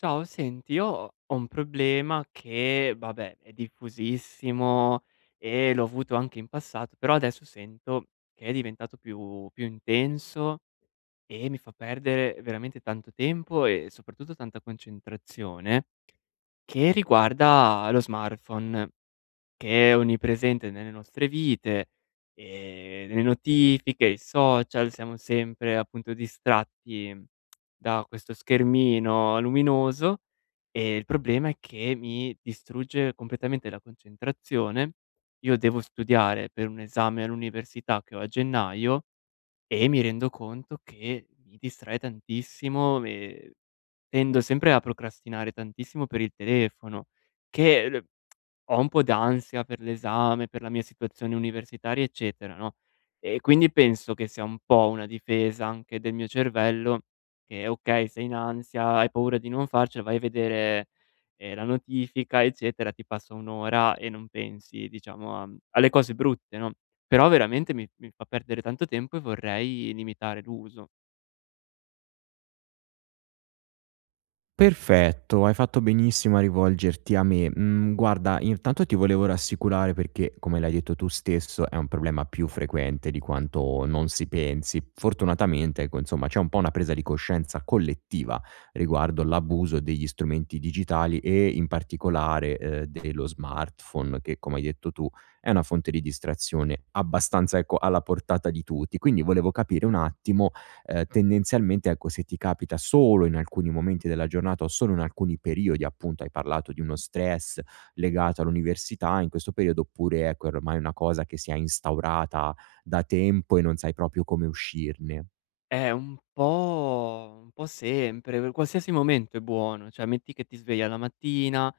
Ciao, senti, io ho un problema che, vabbè, è diffusissimo e l'ho avuto anche in passato, però adesso sento che è diventato più intenso e mi fa perdere veramente tanto tempo e soprattutto tanta concentrazione, che riguarda lo smartphone. Che è onnipresente nelle nostre vite, le notifiche, i social, siamo sempre appunto distratti da questo schermino luminoso, e il problema è che mi distrugge completamente la concentrazione. Io devo studiare per un esame all'università che ho a gennaio e mi rendo conto che mi distrae tantissimo e tendo sempre a procrastinare tantissimo per il telefono che l ho un po' d'ansia per l'esame, per la mia situazione universitaria, eccetera, no, e quindi penso che sia un po' una difesa anche del mio cervello che: "Okay, sei in ansia, hai paura di non farcela, vai a vedere, la notifica, eccetera, ti passa 1 ora e non pensi diciamo a alle cose brutte", no, però veramente mi fa perdere tanto tempo e vorrei limitare l'uso. Perfetto, hai fatto benissimo a rivolgerti a me. Mhmm, guarda, intanto ti volevo rassicurare perché, come l'hai detto tu stesso, è un problema più frequente di quanto non si pensi. Fortunatamente, ecco, insomma, c'è un po' una presa di coscienza collettiva riguardo l'abuso degli strumenti digitali e in particolare, dello smartphone che, come hai detto tu, è una fonte di distrazione abbastanza, ecco, alla portata di tutti. Quindi volevo capire un attimo. Tendenzialmente, ecco, se ti capita solo in alcuni momenti della giornata o solo in alcuni periodi, appunto, hai parlato di uno stress legato all'università in questo periodo, oppure, ecco, è ormai una cosa che si è instaurata da tempo e non sai proprio come uscirne. Un po' sempre, per qualsiasi momento è buono, cioè metti che ti svegli alla mattina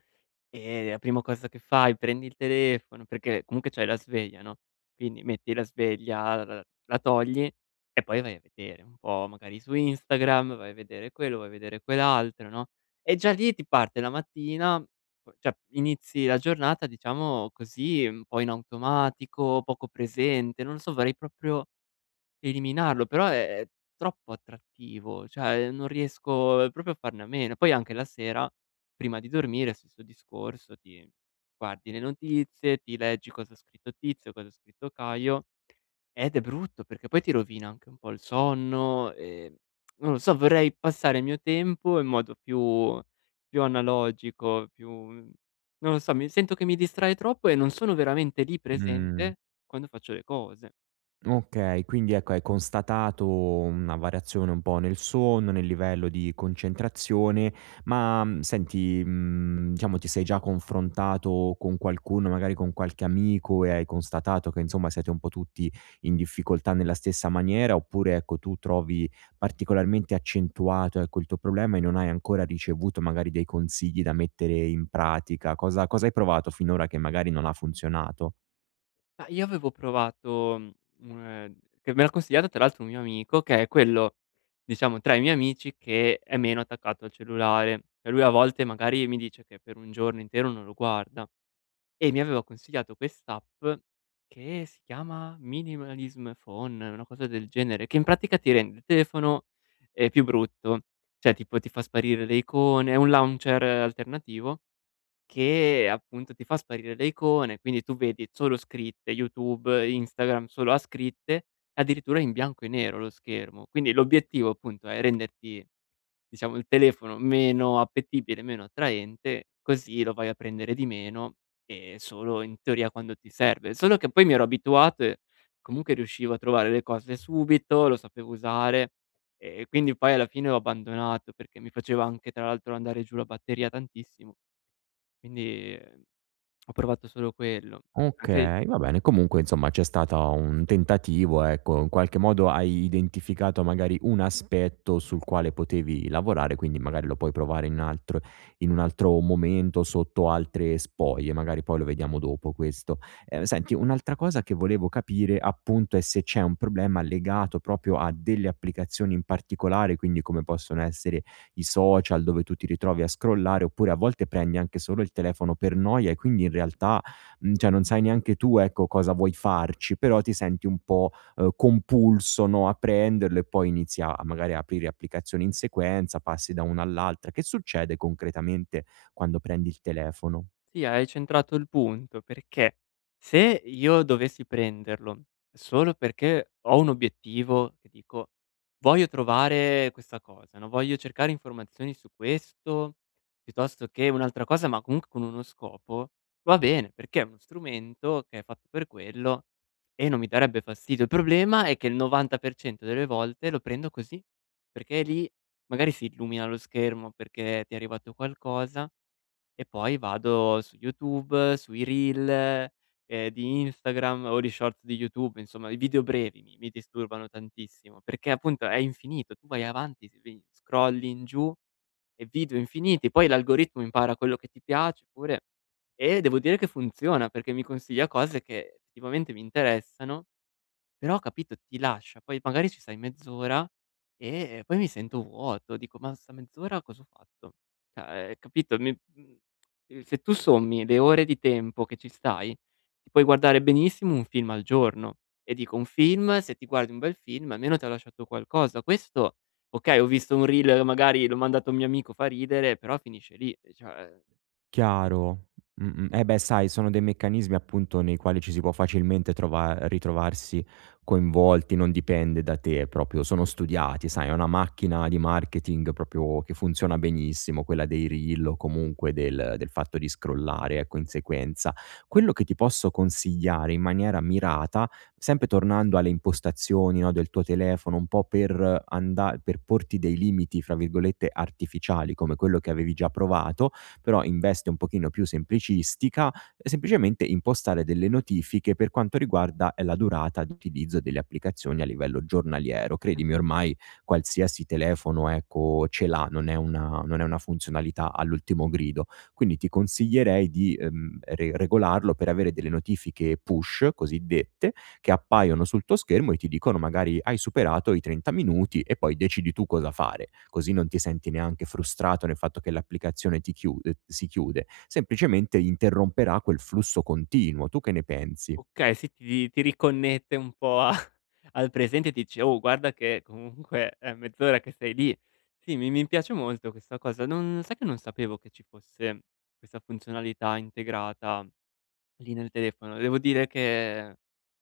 e la prima cosa che fai, prendi il telefono perché comunque c'hai la sveglia, no, quindi metti la sveglia, la togli e poi vai a vedere un po' magari su Instagram, vai a vedere quello, vai a vedere quell'altro, no, e già lì ti parte la mattina, cioè inizi la giornata diciamo così, un po' in automatico, poco presente, non lo so, vorrei proprio eliminarlo, però è troppo attrattivo, cioè non riesco proprio a farne a meno. Poi anche la sera, prima di dormire, stesso discorso, ti guardi le notizie, ti leggi cosa ha scritto Tizio, cosa ha scritto Caio, ed è brutto perché poi ti rovina anche un po' il sonno, non lo so, vorrei passare il mio tempo in modo più analogico, più non lo so, mi sento che mi distrae troppo e non sono veramente lì Mh. presente quando faccio le cose. Okay, quindi ecco hai constatato una variazione un po' nel sonno, nel livello di concentrazione, ma, mhmm, senti, mhmm, diciamo ti sei già confrontato con qualcuno, magari con qualche amico e hai constatato che insomma siete un po' tutti in difficoltà nella stessa maniera, oppure ecco tu trovi particolarmente accentuato, ecco, il tuo problema e non hai ancora ricevuto magari dei consigli da mettere in pratica? Cosa hai provato finora che magari non ha funzionato? Ma io avevo provato, mhmm, che me l'ha consigliato tra l'altro un mio amico, che è quello, diciamo, tra i miei amici che è meno attaccato al cellulare. Cioè lui a volte magari mi dice che per un giorno intero non lo guarda e mi aveva consigliato quest'app che si chiama Minimalism Phone, una cosa del genere, che in pratica ti rende il telefono, più brutto. Cioè tipo ti fa sparire le icone, è un launcher alternativo che appunto ti fa sparire le icone, quindi tu vedi solo scritte, YouTube, Instagram solo a scritte, addirittura in bianco e nero lo schermo. Quindi l'obiettivo appunto è renderti, diciamo, il telefono meno appetibile, meno attraente, così lo vai a prendere di meno e solo in teoria quando ti serve. Solo che poi mi ero abituato e comunque riuscivo a trovare le cose subito, lo sapevo usare e quindi poi alla fine ho abbandonato perché mi faceva anche tra l'altro andare giù la batteria tantissimo. Quindi, ho provato solo quello. Anche Okay, va bene. Comunque insomma c'è stata un tentativo, ecco, in qualche modo hai identificato magari un aspetto sul quale potevi lavorare, quindi magari lo puoi provare in un altro momento, sotto altre spoglie, magari poi lo vediamo dopo questo. Senti, un'altra cosa che volevo capire appunto è se c'è un problema legato proprio a delle applicazioni in particolare, quindi come possono essere i social dove tu ti ritrovi a scrollare, oppure a volte prendi anche solo il telefono per noia e quindi in realtà mhmm, cioè non sai neanche tu, ecco, cosa vuoi farci, però ti senti un po', compulso, no, a prenderlo e poi inizi a magari a aprire applicazioni in sequenza, passi da una all'altra. Che succede concretamente quando prendi il telefono? sì, hai centrato il punto, perché se io dovessi prenderlo solo perché ho un obiettivo che dico: "Voglio trovare questa cosa, no, voglio cercare informazioni su questo, piuttosto che un'altra cosa", ma comunque con uno scopo, va bene, perché è uno strumento che è fatto per quello e non mi darebbe fastidio. Il problema è che il 90% delle volte lo prendo così, perché lì magari si illumina lo schermo perché ti è arrivato qualcosa e poi vado su YouTube, sui reel, di Instagram o di short di YouTube, insomma i video brevi mi disturbano tantissimo, perché appunto è infinito, tu vai avanti, svi scrolli in giù e video infiniti, poi l'algoritmo impara quello che ti piace pure e devo dire che funziona, perché mi consiglia cose che effettivamente mi interessano, però capito, ti lascia, poi magari ci stai mezz'ora e poi mi sento vuoto, dico: "Ma sta mezz'ora cosa ho fatto?" Cioè, capito, se tu sommi le ore di tempo che ci stai, ti puoi guardare benissimo un film al giorno e dico un film, se ti guardi un bel film almeno ti ha lasciato qualcosa. Questo okay, ho visto un reel, magari l'ho mandato a un mio amico, fa ridere, però finisce lì, cioè. Chiaro. Mh-mh. Eh beh, sai, sono dei meccanismi appunto nei quali ci si può facilmente trova ritrovarsi coinvolti, non dipende da te proprio, sono studiati, sai, è una macchina di marketing proprio che funziona benissimo, quella dei reel o comunque del fatto di scrollare, ecco, in sequenza. Quello che ti posso consigliare in maniera mirata, sempre tornando alle impostazioni, no, del tuo telefono, un po' per porti dei limiti, fra virgolette, "artificiali", come quello che avevi già provato, però in veste un pochino più semplicistica, semplicemente impostare delle notifiche per quanto riguarda, la durata di utilizzo delle applicazioni a livello giornaliero. Credimi Mh-mh. ormai qualsiasi telefono, ecco, ce l'ha, non è una funzionalità all'ultimo grido. Quindi ti consiglierei di, re regolarlo per avere delle notifiche push cosiddette, che appaiono sul tuo schermo e ti dicono magari: "Hai superato i 30 minuti", e poi decidi tu cosa fare. Così non ti senti neanche frustrato nel fatto che l'applicazione ti chiude si chiude, semplicemente interromperà quel flusso continuo. Tu che ne pensi? Okay, sì, ti riconnette un po' a al presente e ti dice: "Oh, guarda che comunque è mezz'ora che sei lì." Sì, mi piace molto questa cosa. Non sai che non sapevo che ci fosse questa funzionalità integrata lì nel telefono. Devo dire che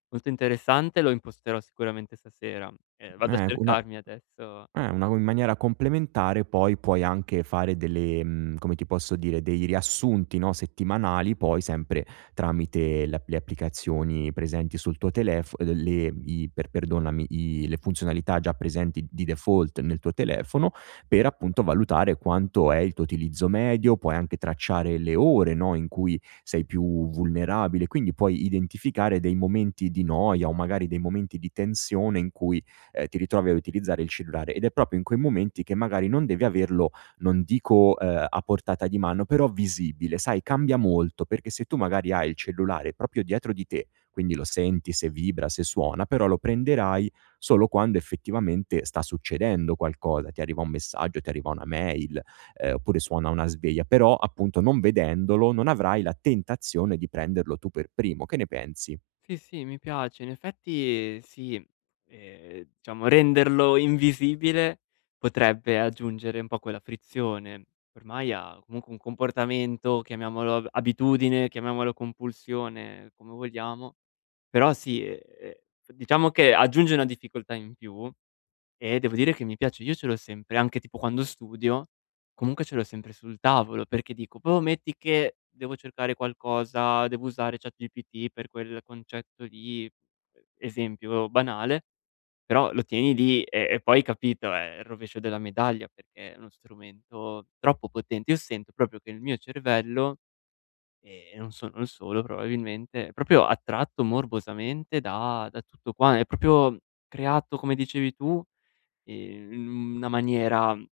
molto interessante, lo imposterò sicuramente stasera. Vado a Eh, una cercarmi adesso. Una in maniera complementare poi puoi anche fare delle mhmm, come ti posso dire, dei riassunti, no, settimanali poi sempre tramite le applicazioni presenti sul tuo telefo le i per perdonami, i le funzionalità già presenti di default nel tuo telefono, per appunto valutare quanto è il tuo utilizzo medio, puoi anche tracciare le ore, no, in cui sei più vulnerabile, quindi puoi identificare dei momenti di noia o magari dei momenti di tensione in cui ti ritrovi a utilizzare il cellulare ed è proprio in quei momenti che magari non devi averlo, non dico, a portata di mano, però visibile, sai, cambia molto, perché se tu magari hai il cellulare proprio dietro di te, quindi lo senti se vibra, se suona, però lo prenderai solo quando effettivamente sta succedendo qualcosa, ti arriva un messaggio, ti arriva una mail, oppure suona una sveglia, però appunto non vedendolo non avrai la tentazione di prenderlo tu per primo. Che ne pensi? Sì, sì, mi piace. In effetti sì, diciamo renderlo invisibile potrebbe aggiungere un po' quella frizione. Ormai ha comunque un comportamento, chiamiamolo ab abitudine, chiamiamolo compulsione, come vogliamo, però sì, diciamo che aggiunge una difficoltà in più e devo dire che mi piace, io ce l'ho sempre, anche tipo quando studio, comunque ce l'ho sempre sul tavolo, perché dico: "Boh, metti che devo cercare qualcosa, devo usare ChatGPT per quel concetto lì", esempio banale, però lo tieni lì e poi capito, è il rovescio della medaglia perché è uno strumento troppo potente. Io sento proprio che il mio cervello, e non sono il solo probabilmente, è proprio attratto morbosamente da tutto qua, è proprio creato, come dicevi tu, in una maniera mhmm,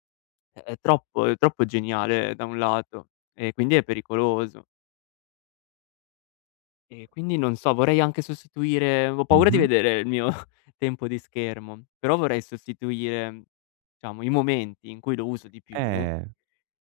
è troppo geniale da un lato, e quindi è pericoloso. E quindi non so, vorrei anche sostituire, ho paura di Mh-mh. vedere il mio tempo di schermo, però vorrei sostituire, diciamo, i momenti in cui lo uso di più, Eh.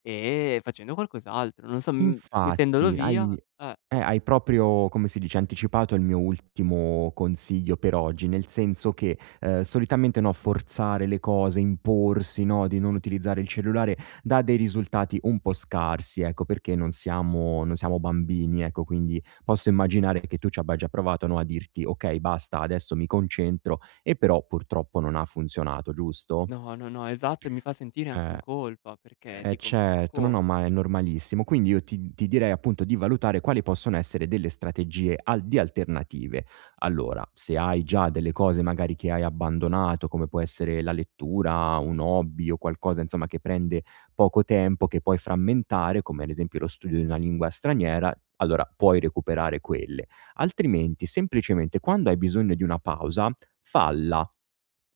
facendo qualcos'altro. Non so, mhmm, mettendolo Infatti, via hai Eh, hai proprio, come si dice, anticipato il mio ultimo consiglio per oggi, nel senso che, solitamente, no, forzare le cose, imporsi, no, di non utilizzare il cellulare, dà dei risultati un po' scarsi, ecco, perché non siamo bambini, ecco. Quindi posso immaginare che tu ci abbia già provato, no, a dirti: "Okay, basta, adesso mi concentro", e però purtroppo non ha funzionato, giusto? no, no, no, esatto, e mi fa sentire anche in Eh. colpa perché Eh dico: "Ma certo, no, come?" no, ma è normalissimo. Quindi io ti direi appunto di valutare quali possono essere delle strategie al di alternative. Allora, se hai già delle cose magari che hai abbandonato, come può essere la lettura, un hobby o qualcosa insomma che prende poco tempo, che puoi frammentare, come ad esempio lo studio di una lingua straniera, allora puoi recuperare quelle. Altrimenti semplicemente quando hai bisogno di una pausa, falla.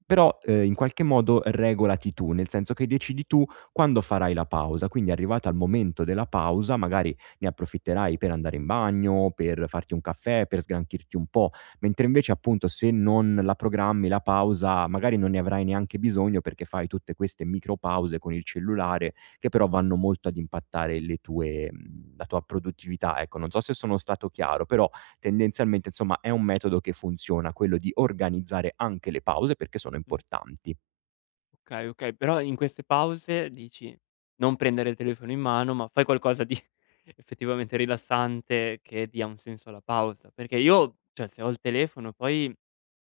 Però, in qualche modo regolati tu, nel senso che decidi tu quando farai la pausa, quindi arrivata al momento della pausa magari ne approfitterai per andare in bagno, per farti un caffè, per sgranchirti un po', mentre invece appunto se non la programmi la pausa, magari non ne avrai neanche bisogno perché fai tutte queste micro pause con il cellulare che però vanno molto ad impattare le tue mhmm, la tua produttività, ecco. Non so se sono stato chiaro, però tendenzialmente, insomma, è un metodo che funziona, quello di organizzare anche le pause perché sono importanti. Okay, okay, però in queste pause dici: non prendere il telefono in mano, ma fai qualcosa di effettivamente rilassante che dia un senso alla pausa. Perché io, cioè se ho il telefono poi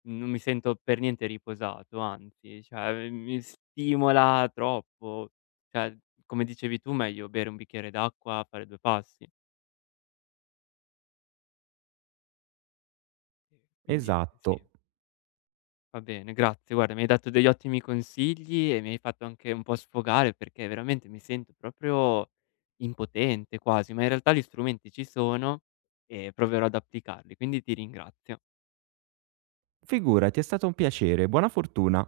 non mi sento per niente riposato, anzi, cioè mi stimola troppo. Cioè, come dicevi tu, meglio bere un bicchiere d'acqua, fare 2 passi. Quindi sì. Esatto. Va bene, grazie. Guarda, mi hai dato degli ottimi consigli e mi hai fatto anche un po' sfogare perché veramente mi sento proprio impotente quasi, ma in realtà gli strumenti ci sono e proverò ad applicarli, quindi ti ringrazio. Figurati, è stato un piacere. Buona fortuna.